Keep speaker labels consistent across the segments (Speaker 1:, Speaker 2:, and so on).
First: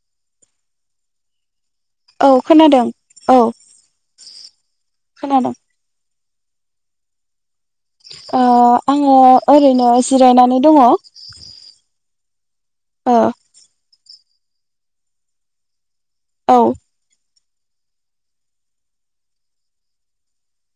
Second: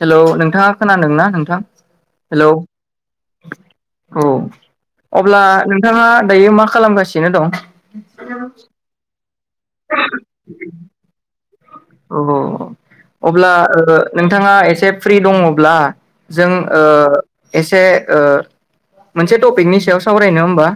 Speaker 1: Hello नोंथाङा खोनादोंना नोंथां?
Speaker 2: औ
Speaker 1: हेलौ
Speaker 2: खोनादों। औ
Speaker 1: औ अब्ला
Speaker 2: खोनादों
Speaker 1: नोंथाङा दायो मा खालामगासिनो दं?
Speaker 2: आङो ओरैनो जिरायनानै दङ।
Speaker 1: अ
Speaker 2: ओ
Speaker 1: अब्ला ओ नोंथाङा एसे फ्रि दङब्ला जों
Speaker 2: औ
Speaker 1: ओ एसे ओ मोनसे टपिकनि सायाव सावरायनो होमबा?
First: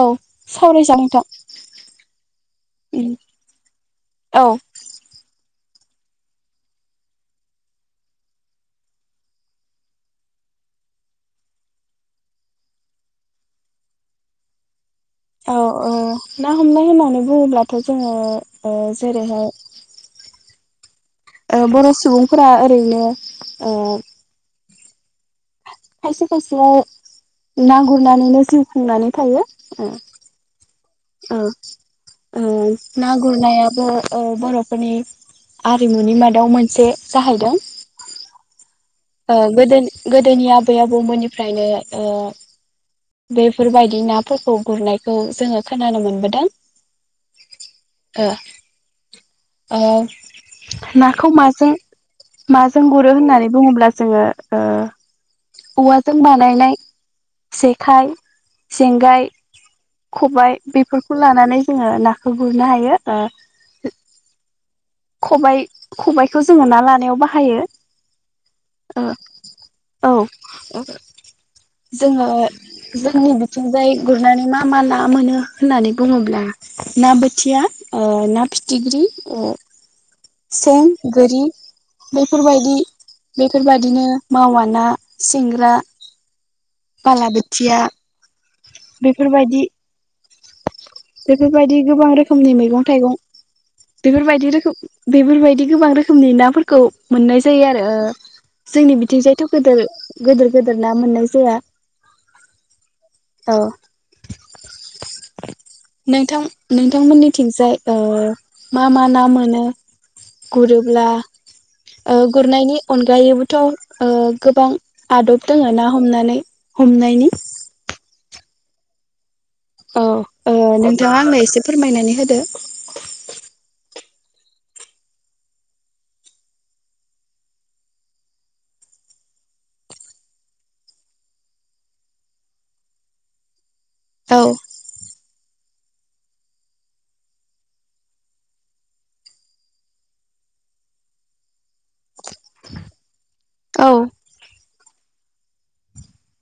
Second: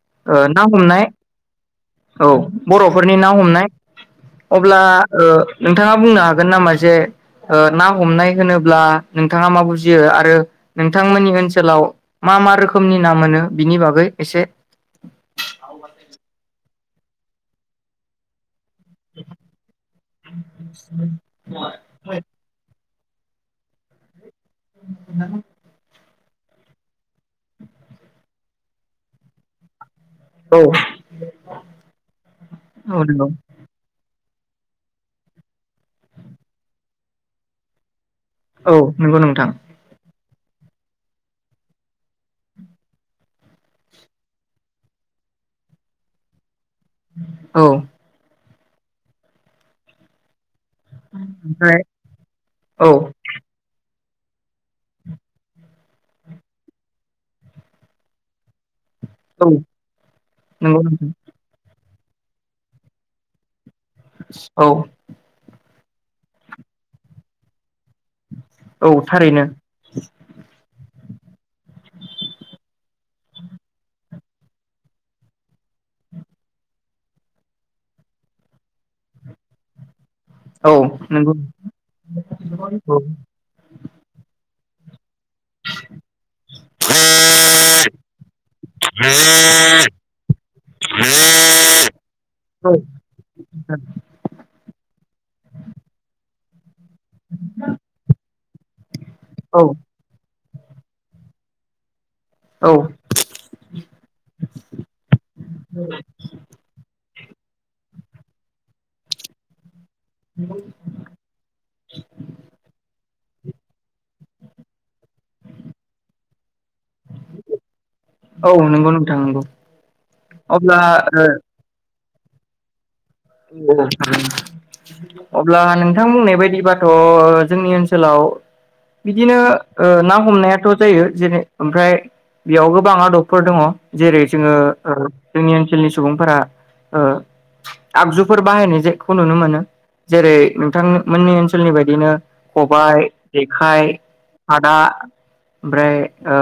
Speaker 2: औ
Speaker 1: ना
Speaker 2: सावरायजा
Speaker 1: हमनाय,
Speaker 2: नोंथां
Speaker 1: औ
Speaker 2: उम
Speaker 1: बर'फोरनि ना हमनाय
Speaker 2: औ
Speaker 1: दा ओ नोंथाङा बुंनो हागोन नामा जे ना हमनाय होनोब्ला नोंथाङा मा बुजियो? आरो नोंथांमोननि ओनसोलाव मा मा रोखोमनि ना मोनो बिनि बागै एसे
Speaker 2: अ' अ' ना हमनाय होननानै बुङोब्लाथ' जोङो जेरैहाय
Speaker 1: [unintelligible]
Speaker 2: बर' सुबुंफोरा ओरैनो ओ
Speaker 1: [unintelligible]
Speaker 2: खायसे खायसेया ना गुरनानैनो जिउ खुंनानै थायो ।
Speaker 1: औ
Speaker 2: ओ ओ
Speaker 1: औ
Speaker 2: ना
Speaker 1: नंगौ
Speaker 2: गुरनायाबो ओ बर'फोरनि आरिमुनि मादाव मोनसे जाहैदों।
Speaker 1: औ नंगौ नोंथां।
Speaker 2: दोनि आबै आबौमोननिफ्रायनो ओ बेफोरबायदि नाफोरखौ गुरनायखौ जोङो खोनानो मोनबोदों।
Speaker 1: औ
Speaker 2: ओ ओ नाखौ माजों
Speaker 1: ओमफ्राय
Speaker 2: माजों
Speaker 1: औ
Speaker 2: गुरो होननानै बुङोब्ला जोङो ओ औवाजों बानायनाय जेखाइ, जेंगाय
Speaker 1: औ
Speaker 2: खबाय
Speaker 1: नंगौ नोंथां
Speaker 2: बेफोरखौ लानानै जोङो ना गुरनो हायो ओ
Speaker 1: औ
Speaker 2: खबइ खबाइखौ जोङो ना लानायाव बाहायो।
Speaker 1: औ
Speaker 2: ओ
Speaker 1: थारैनो।
Speaker 2: औ जोङो जोंनि बिथिंजाय गुरनानै मा मा ना मोनो होननानै बुङोब्ला ना बोथिया, ओ ना फिथिख्रि ओ
Speaker 1: औ
Speaker 2: सें,
Speaker 1: नंगौ
Speaker 2: गोरि
Speaker 1: औ
Speaker 2: बेफोरबायदि बेफोरबायदि बिदिनो मावया ना सिंग्रा बालाबोथिया बेफोरबायदि
Speaker 1: [inaudible]
Speaker 2: बेफोरबायदि गोबां रोखोमनि मैगं थाइगं बेफोरबायदि रोखोम बेफोरबायदि गोबां रोखोमनि नाफोर खौ मोननाय जायो आरो ओ जोंनि बिथिंजायथ'
Speaker 1: औ
Speaker 2: गोदो गोदो गोेदोर ना मोननाय जाया।
Speaker 1: औ।
Speaker 2: औ नोंथां नोंथां मोननिथिंजाय ओ मा मा ना मोनो? गुरोब्ला ओ गुरनायनि अनगायैबोथ' ओ गोबां आदब दोङो ना हमनानै हमनायनि।
Speaker 1: औ नंगौ नोंथां नंगौ।
Speaker 2: औ ओ
Speaker 1: अब्ला
Speaker 2: नोंथाङा आंनो
Speaker 1: औ
Speaker 2: एसे फोरमायनानै होदो।
Speaker 1: अब्ला नोंथां बुंनाय बायदिबाथ' जोंनि ओनसोलाव बिदिनो ओ ना हमनायाथ' जायो जेरै ओमफ्राय बेयाव गोबां आदबफोर दङ। जेरै
Speaker 2: औ
Speaker 1: जोङो ओ जोंनि ओनसोलनि सुबुंफोरा ओ आगजुफोर बाहायनाय जेखौ नुनो मोनो जेरै नोंथां मोननि ओनसोलनि बायदिनो खबाय। जेखाइ,
Speaker 2: औ
Speaker 1: खादा ओमफ्राय ओ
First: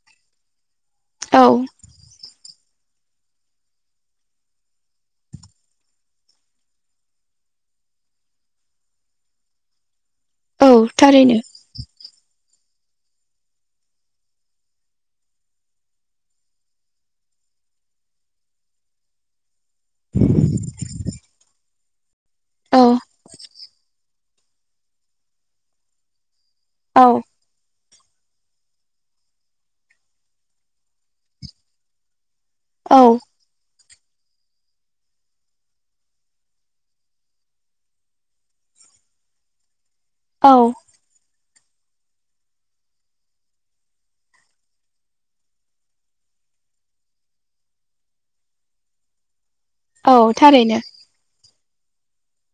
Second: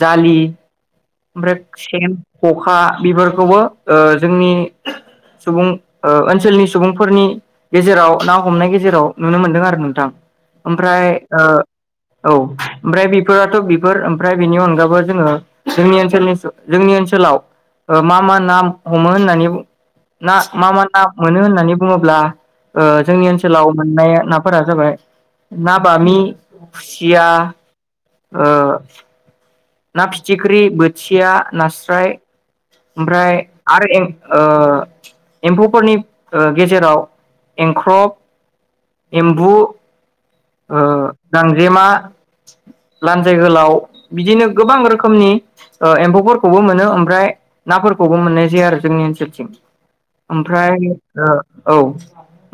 Speaker 1: जालि। ओमफ्राय
Speaker 2: औ
Speaker 1: सेन। ख'खा बेफोरखौबो ओ जोंनि सुबुं ओ ओनसोलनि सुबुंफोरनि गेजेराव ना हमनाय गेजेराव नुनो मोनदों आरो नोंथां।
Speaker 2: औ
Speaker 1: ओमफ्राय
Speaker 2: थारैनो
Speaker 1: ओ औ। ओमफ्राय बेफोराथ' बेफोर ओमफ्राय बेनि अनगाबो जोङो जोंनि ओनसोलनि जोंनि ओनसोलाव मा मा ना हमो होननानै मा मा ना मोनो होननानै बुङोब्ला
Speaker 2: औ
Speaker 1: ओ जोंनि ओनसोलाव मोननाया नाफोरा जाबाय ना बामि
Speaker 2: औ
Speaker 1: खुसिया ओ ना फिथिख्रि, बोथिया, नास्राय।
Speaker 2: औ
Speaker 1: ओमफ्राय आरो एम ओ एम्फौफोरनि गेजेराव एंख्रब, एम्बु
Speaker 2: औ
Speaker 1: ओ गां जेमा लानजाय गोलाव बिदिनो गोबां रोखोमनि एम्फौफोरखौबो मोनो ओमफ्राय। नाफोरखौबो मोननाय जायो आरो जोंनि ओनसोलथिं।
Speaker 2: औ
Speaker 1: ओमफ्राय
Speaker 2: थारैनो
Speaker 1: ओ औ।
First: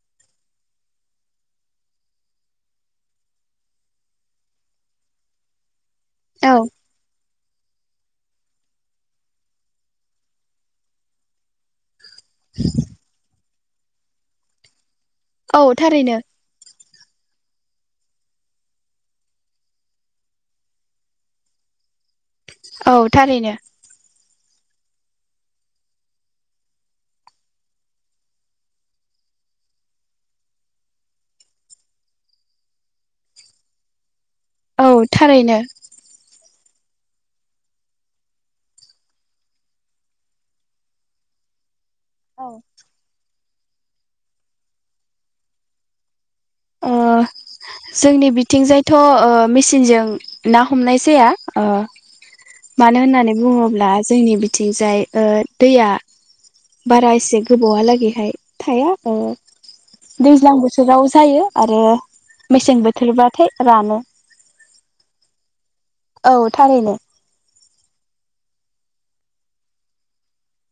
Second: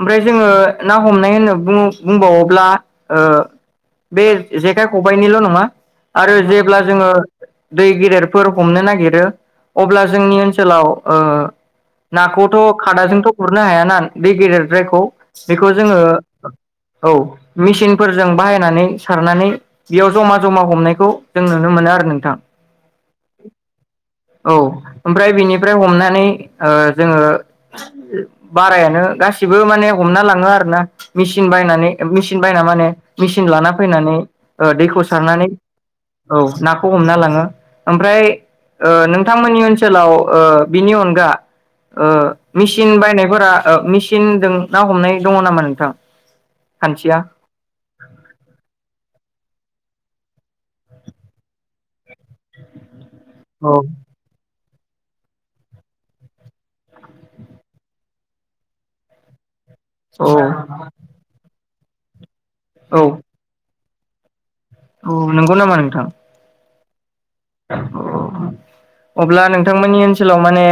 Speaker 1: ओमफ्राय जोङो ना हमनाय होनो बुङो बुंबावोब्ला ओ बे जेखाइ खबायनिल' नङा। आरो
Speaker 2: औ
Speaker 1: जेब्ला जोङो दै गेदेरफोर हमनो नागिरो। अब्ला जोंनि ओनसोलाव ओ नाखौथ' खादाजोंथ' उरनो हायान बे गेदेरद्रायखौ बेखौ
Speaker 2: औ
Speaker 1: जोङो
Speaker 2: थारैनो
Speaker 1: औ मेसिनफोरजों बाहायनानै सारनानै बेयाव जमा-जमा हमनायखौ जों नुनो मोनो आरो। नोंथां
Speaker 2: औ थारैनो।
Speaker 1: औ ओमफ्राय बिनिफ्राय हमनानै ओ जोङो बारायानो गासिबो माने हमना लाङो आरोना मेसिन बायनानै मेसिन बायना माने मेसिन लाना फैनानै ओ
Speaker 2: औ
Speaker 1: दैखौ सारनानै
Speaker 2: थारैनो
Speaker 1: औ ना खौ हमनालाङो ओमफ्राय ओ नों नोंथांमोननि ओनसोलाव ओ बिनि अनगा ओ
Speaker 2: औ
Speaker 1: मेसिन बायनायफोरा ओ मेसिनजों ना हमनाय दङ नामा नोंथां।
Speaker 2: ओ
Speaker 1: खान्थिया
Speaker 2: जोंनि बिथिंजायथ'ओ मिसि सिनजों ना हमनाय जाया ओ मानो होननानै
Speaker 1: औ
Speaker 2: बुङोब्ला जोंनि थिंजाय ओ दैया बारा एसे गोबावहालागैहाय थाया ओ
Speaker 1: औ
Speaker 2: दैज्लां बोथोराव जायो। आरो मेसें बोथोरबाथाय रानो‌।
Speaker 1: अ नोंगौ नामा नों
Speaker 2: औ थारैनो।
Speaker 1: अब्ला नोंथांमोननि ओनसोलाव माने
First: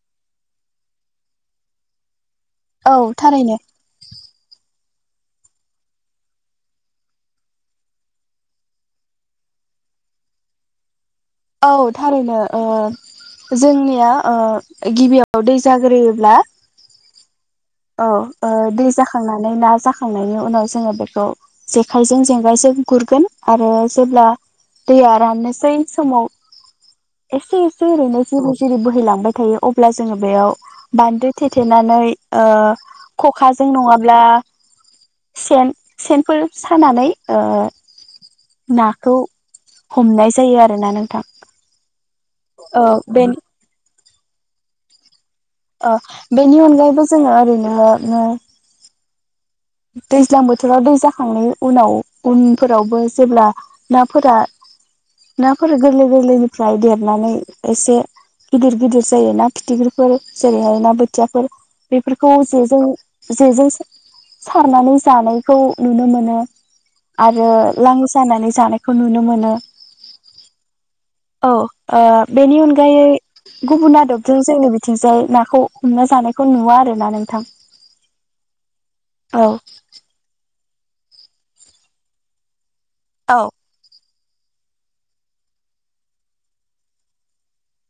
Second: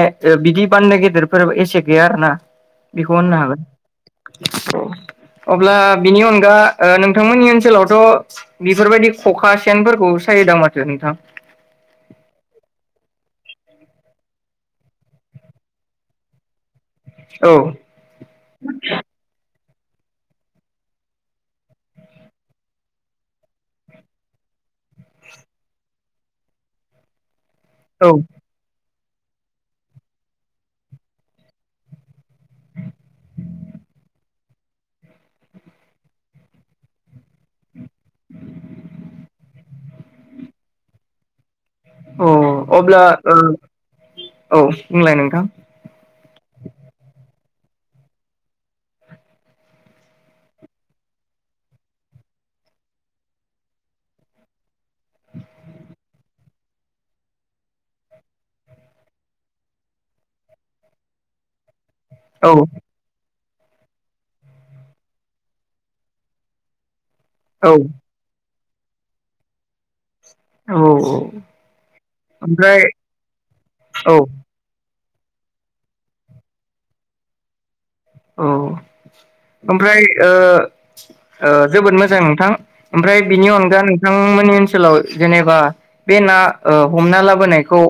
Speaker 1: बिदि बान्दो गेदेरफोर एसे गैया आरोना ।
Speaker 2: औ
Speaker 1: बेखौ होननो
Speaker 2: थारैनो
Speaker 1: हागोन। अब्ला बिनि अनगा ओ नोंथांमोननि ओनसोलावथ' बेफोरबायदि खखा सेनफोरखौ सायोदां माथो नोंथां।
Speaker 2: औ थारैनो ओ जोंनिया ओ गिबियाव दै जाग्रोयोब्ला
Speaker 1: औ
Speaker 2: औ दै जाखांनानै ना जाखांनायनि उनाव जोङो बेखौ जेखायजों जेंगायजों गुरगोन आरो जेब्ला दैया राननोसै समाव एसे एसे
Speaker 1: औ
Speaker 2: ओरैनो जिरि जिरि बोहैलाङो। बाय थायो अब्ला जोङो बेयाव बान्दो थेथेनानै ओ खखाजों नङाब्ला सेन सेनफोर सानानै ओ नाखौ हमनाय जायो आरोना नोंथां।
Speaker 1: अ
Speaker 2: ओ
Speaker 1: अब्ला ओ
Speaker 2: बेनि
Speaker 1: औ बुंलाय नोंथां।
Speaker 2: ओ बेनि अनगायैबो जोङो ओरैनो नो दैज्लां बोथोराव दै जाखांनाय उनाव उनफोरावबो जेब्ला नाफोरा नाफोर गोरलै गोरलैनिफ्राय देरनानै एसे गिदिर गिदिर जायो ना फिथिख्रिफोर जेरैहाय ना बोथियाफोर बेफोरखौ
Speaker 1: औ
Speaker 2: जे जों जे जोंसो सारनानै जानायखौ नुनो मोनो। आरो
Speaker 1: औ
Speaker 2: लाङि सानानै जानाय खौ नुनो मोनो।
Speaker 1: औ
Speaker 2: औ ओ बेनि
Speaker 1: ओमफ्राय
Speaker 2: अनगायै गुबुन
Speaker 1: औ
Speaker 2: आदबजों जोंनि बि थिंजाय नाखौ हमना जानायखौ नुवा आरो ना नोंथां।
Speaker 1: औ
Speaker 2: औ
Speaker 1: ओमफ्राय ओ ओ जोबोद मोजां नोंथां। ओमफ्राय
Speaker 2: औ
Speaker 1: बिनि अनगा नों थां मोननि ओनसोलाव जेनेबा बे ना ओ हमना लाबोनायखौ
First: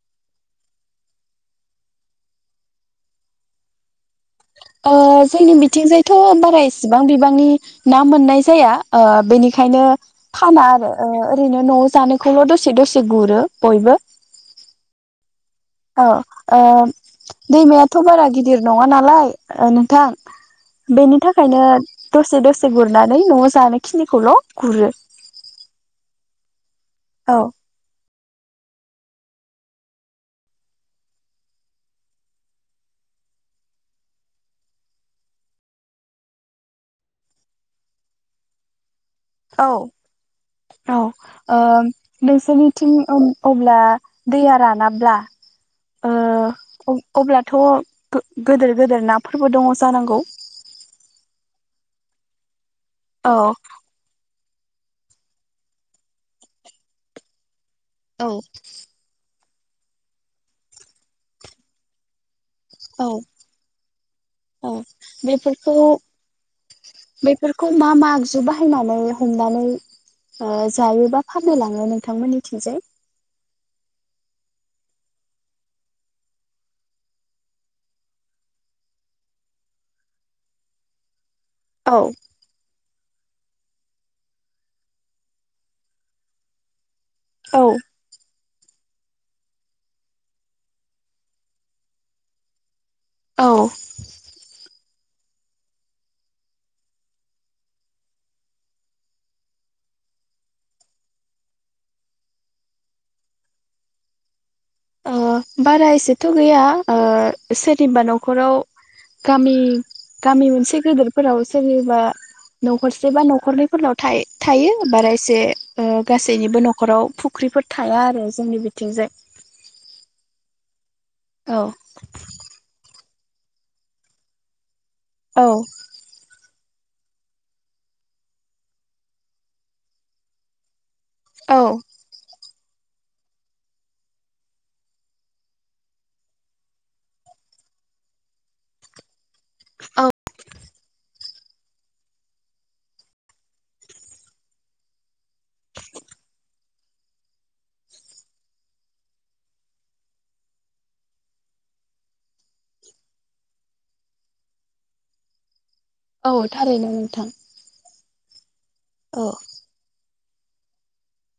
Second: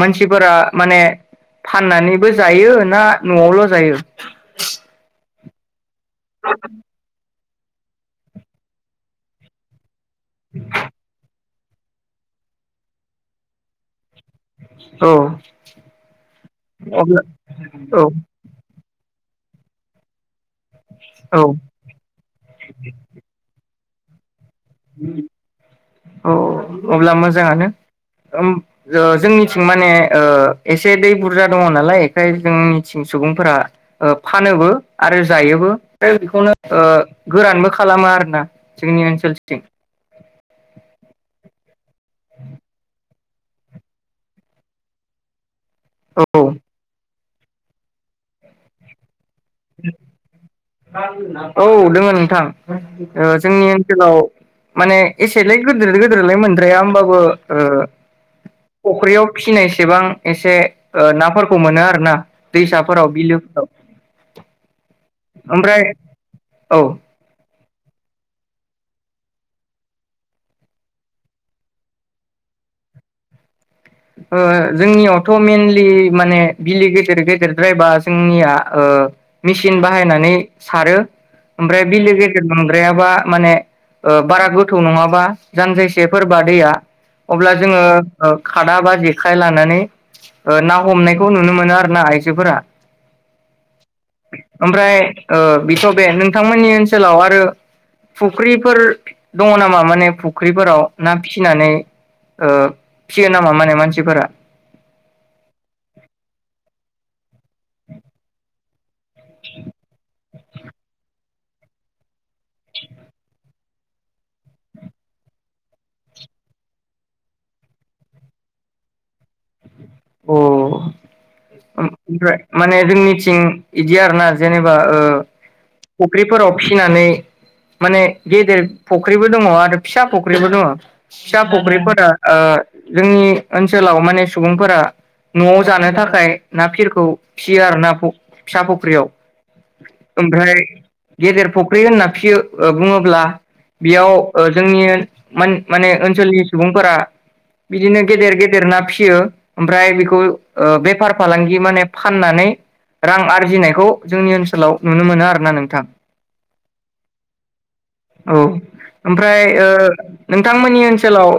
Speaker 1: मानसिफोरा माने फाननानैबो जायो ना न'आवल' जायो?
Speaker 2: ओ जोंनि बिथिंजाय थ' बारा इसिबां बिबांनि ना मोननाय जाया ओ बेनिखायनो फाना आरो ओ ओ रैनो न'आव जानायखौल' दसे दसे गुरो बयबो।
Speaker 1: औ
Speaker 2: औ ओ
Speaker 1: अब्ला
Speaker 2: दैमायाथ'
Speaker 1: औ
Speaker 2: बारा गिदिर नङा ना लाय ओ नोंथां। बेनि
Speaker 1: औ
Speaker 2: थाखायनो दसे दसे गुरनानै न'आव जानाय खिनिखौल' गुरो।
Speaker 1: औ अब्ला
Speaker 2: औ
Speaker 1: मोजाङानो। ओम जो-जोंनिथिं माने ओ एसे दै बुरजा दङ नालाय एखायनो जोंनिथिं सुबुंफोरा ओ फानोबो आरो जायोबो। बेखौनो गोरानबो खालामो आरोना जोंनि ओनसो सोलस थिं।
Speaker 2: औ औ ओ नोंसोरनिथिं ओम अब्ला दैया रानाब्ला
Speaker 1: औ
Speaker 2: ओ अब्लाथ' गो-गोदोर गोदोर ना
Speaker 1: औ दोङो नोंथां।
Speaker 2: औ
Speaker 1: ओ जोंनि ओनसोलाव माने एसेलाय गोदोर गोदोरलाय मोनद्राया ओमबाबो
Speaker 2: औ
Speaker 1: फिसिनाय‌ सेबां एसे नाफोरखौ मोनो आरो ना।
Speaker 2: औ
Speaker 1: दैसाफोराव बिलोफोराव
Speaker 2: औ बेफोरखौ
Speaker 1: ओमफ्राय
Speaker 2: बे
Speaker 1: औ ओ
Speaker 2: बेफोरखौ मा-मा आगजु बाहायनानै हमनानै जायो बा फाननो लाङो नोंथांमोननिथिंजाय।
Speaker 1: जोंनियावथ मेनलि माने बिलि गेदेर गेदेरद्रायबा जोंनिया मेसिन बाहायनानै सारो ओमफ्राय
Speaker 2: औ
Speaker 1: बिलो गेदेर नंद्रायाबा माने बारा गोथौ नङाबा जानजायसेफोरबा दैया अब्ला
Speaker 2: औ
Speaker 1: जोङो खादा बा जेखाय लानानै ना हमनायखौ नुनो मोनो आरो ना आइजोफोरा। ओमफ्राय ओ बेथ बे नोंथांमोननि ओनसोलाव आरो फुख्रिफोर दङ नामा माने फुख्रिफोराव ना फिसिनानै ओ। फिसियो नामा माने मानसिफोरा
Speaker 2: बारा एसेथ गैया सोरनिबा न'खराव गामि गामि मोनसे गेदेरफोराव सोरनिबा न'खरसे बा न'खरनैफोरनाव थायो बारा एसे गासैनिबो न'खराव फुख्रिफोर थाया आरो जोंनि बिथिंजाय।
Speaker 1: अ
Speaker 2: औ
Speaker 1: ओमफ्राय माने जोंनिथिं जों बिदि आरो ना जेनेबा आ ओ
Speaker 2: औ
Speaker 1: फुख्रिफोराव फिसिनानै माने गेदेर फुख्रिबो दङ आरो फिसा फुख्रिबो दङ। फिसा
Speaker 2: औ
Speaker 1: फुख्रिफोर आ जोंनि ओनसोलाव माने सुबुंफोरा न'आव जानो थाखाय ना फिरखौ फियो आरो ना फिसा फुख्रियाव। ओमफ्राय गेदेर फुख्रि होनना फियो बुङोब्ला बेयाव जोंनि ओन मान माने ओनसोलनि सुबुं फोरा बिदिनो गेदेर गेदेर ना फिसियो। ओमफ्राय बेखौ बेफार फालांगि माने फाननानै रां आरजिनायखौ जोंनि ओनसोलाव नुनो मोनो आरो ना नोंथां।
Speaker 2: औ थारैनो नोंथां।
Speaker 1: औ
Speaker 2: औ
Speaker 1: ओमफ्राय ओ नोंथांमोननि ओनसोलाव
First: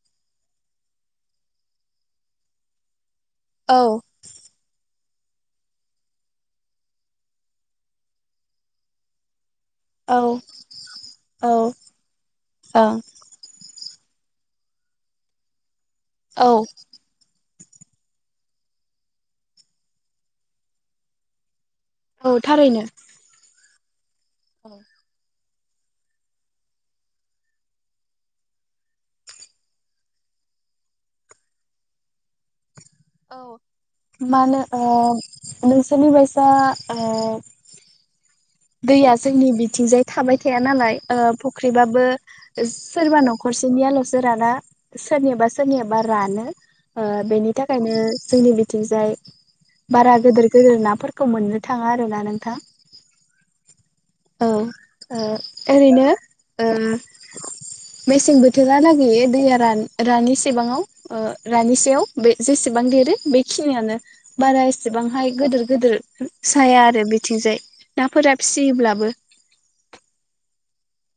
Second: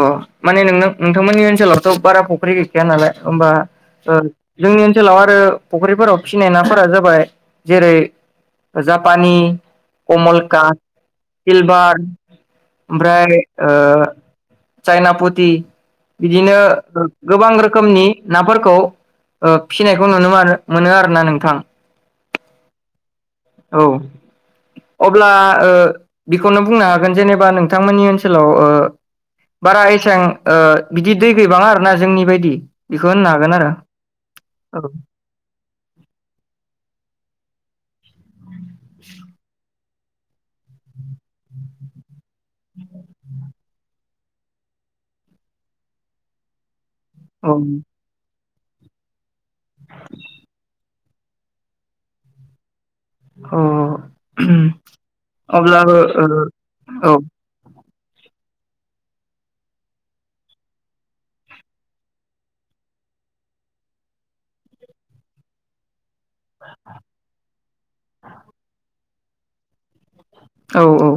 Speaker 1: ओ माने नोंथांमोननि ओनसोलावथ बारा फुख्रि गैखाया नालाय। होमबा
Speaker 2: औ
Speaker 1: ओ जोंनि ओन ओनसोलाव आरो फुख्रिफोराव फिसिनाय नाफोरा जाबाय जेरै जाफ पानि
Speaker 2: औ
Speaker 1: कमलकात
Speaker 2: औ
Speaker 1: सिलभार
Speaker 2: ओं
Speaker 1: ओमफ्राय ओ चायना पुति
Speaker 2: औ
Speaker 1: बिदिनो गोबां रोखोम रोखोमनि नाफोरखौ फिसिनायखौ नुनो मोनो आरो ना नोंथां।
Speaker 2: औ थारैनो।
Speaker 1: औ। अब्ला ओ बिखौनो बुंनो हागोन जेनेबा नोंथांमोननि ओनसोलाव ओ बारा एसां ओ बिदि दै गैबाङा आरोना जोंनि बायदि बेखौ होननो
Speaker 2: औ
Speaker 1: हागोन आरो
Speaker 2: मा होनो ओ नोंसोरनि बायसा ओ दैया जोंनि बिथिंजाय थाबाय थाया नालाय ओ फुख्रिबाबो सोरबा न'खरसेनियाल'सो राना सोरनियाबा सो-रनियाबा रानो ओ
Speaker 1: औ
Speaker 2: बेनि थाखायनो जोंनि [unintelligible] बारा गोदोर -गोदोर नाफोर [unintelligible] मोननो थाङा आरो ना नोंथां।
Speaker 1: अ
Speaker 2: औ ओ
Speaker 1: अब्लाबो
Speaker 2: ओरैनो
Speaker 1: ओ औ।
Speaker 2: मेसें बोथोरा लागि दैया रान -रानिसेबाङाव ओ रानिसेयाव बे जेसेबां देरो बेखिनियानो बारा एसेबांहाय गोदोर- गोदोर [unintelligible] साया आरो बिथिंजाय नाफोरा [unintelligible]
Speaker 1: औ औ।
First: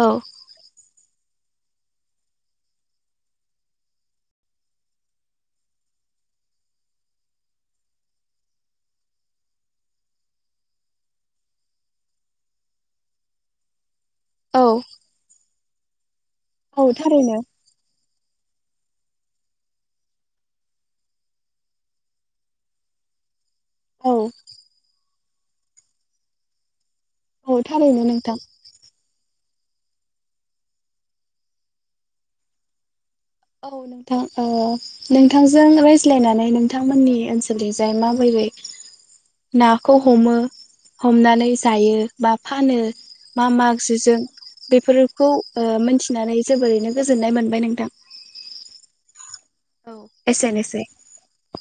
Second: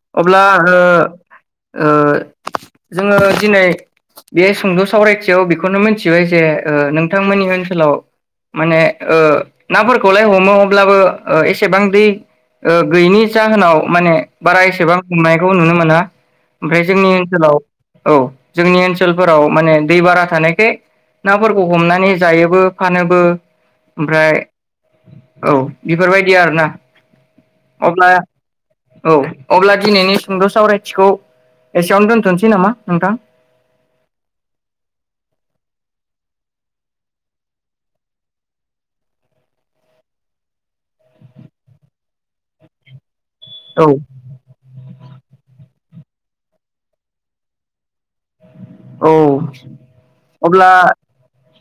Speaker 2: औ
Speaker 1: अब्ला ओ ओ जोङो दिनै बे सुंद' सावरायथियाव बेखौनो मोनथिबाय जे ओ नोंथांमोननि ओनसोलाव माने ओ नाफोरखौलाय हमो अब्लाबो ओ एसेबां दै ओ गैयिनि जाहोनाव माने बारा
Speaker 2: औ
Speaker 1: एसेबां हमनायखौ नुनो मोना ओमफाय
Speaker 2: औ
Speaker 1: जोंनि
Speaker 2: थारैनो
Speaker 1: ओनसोलाव औ जोंनि ओनसोलफोराव माने दै बारा थानायखाय नाफोरखौ हमनानै जायोबो फानोबो
Speaker 2: औ
Speaker 1: ओमफ्राय औ बिफोरबायदि आरोना
Speaker 2: ओ थारैनो
Speaker 1: अब्ला
Speaker 2: नोंथां।
Speaker 1: औ। अब्ला दिनैनि सुंद' सावरायथिखौ एसेयावनो दोनथ'नोसै नामा नोंथां?
Speaker 2: औ नोंथां ओ नोंथांजों रायज्लायनानै नोंथांमोननि ओनसोलनिजाय माबोरै नाखौ हमो, हमनानै जायो बा फानो मा -मा
Speaker 1: औ
Speaker 2: आगजुजों बेफोरखौ ओ मोनथि [unintelligible] जोबोरैनो गोजोननाय मोनबाय नोंथां।
Speaker 1: औ।
Speaker 2: औ
Speaker 1: अब्ला
Speaker 2: एसेनोसै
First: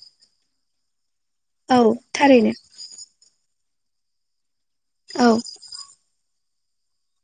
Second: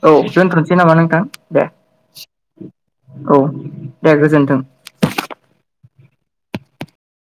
Speaker 1: औ दोनथ'नो सै नामा नोंथां। दे
Speaker 2: औ थारैनो
Speaker 1: औ। दे गोजोनथों।
Speaker 2: औ।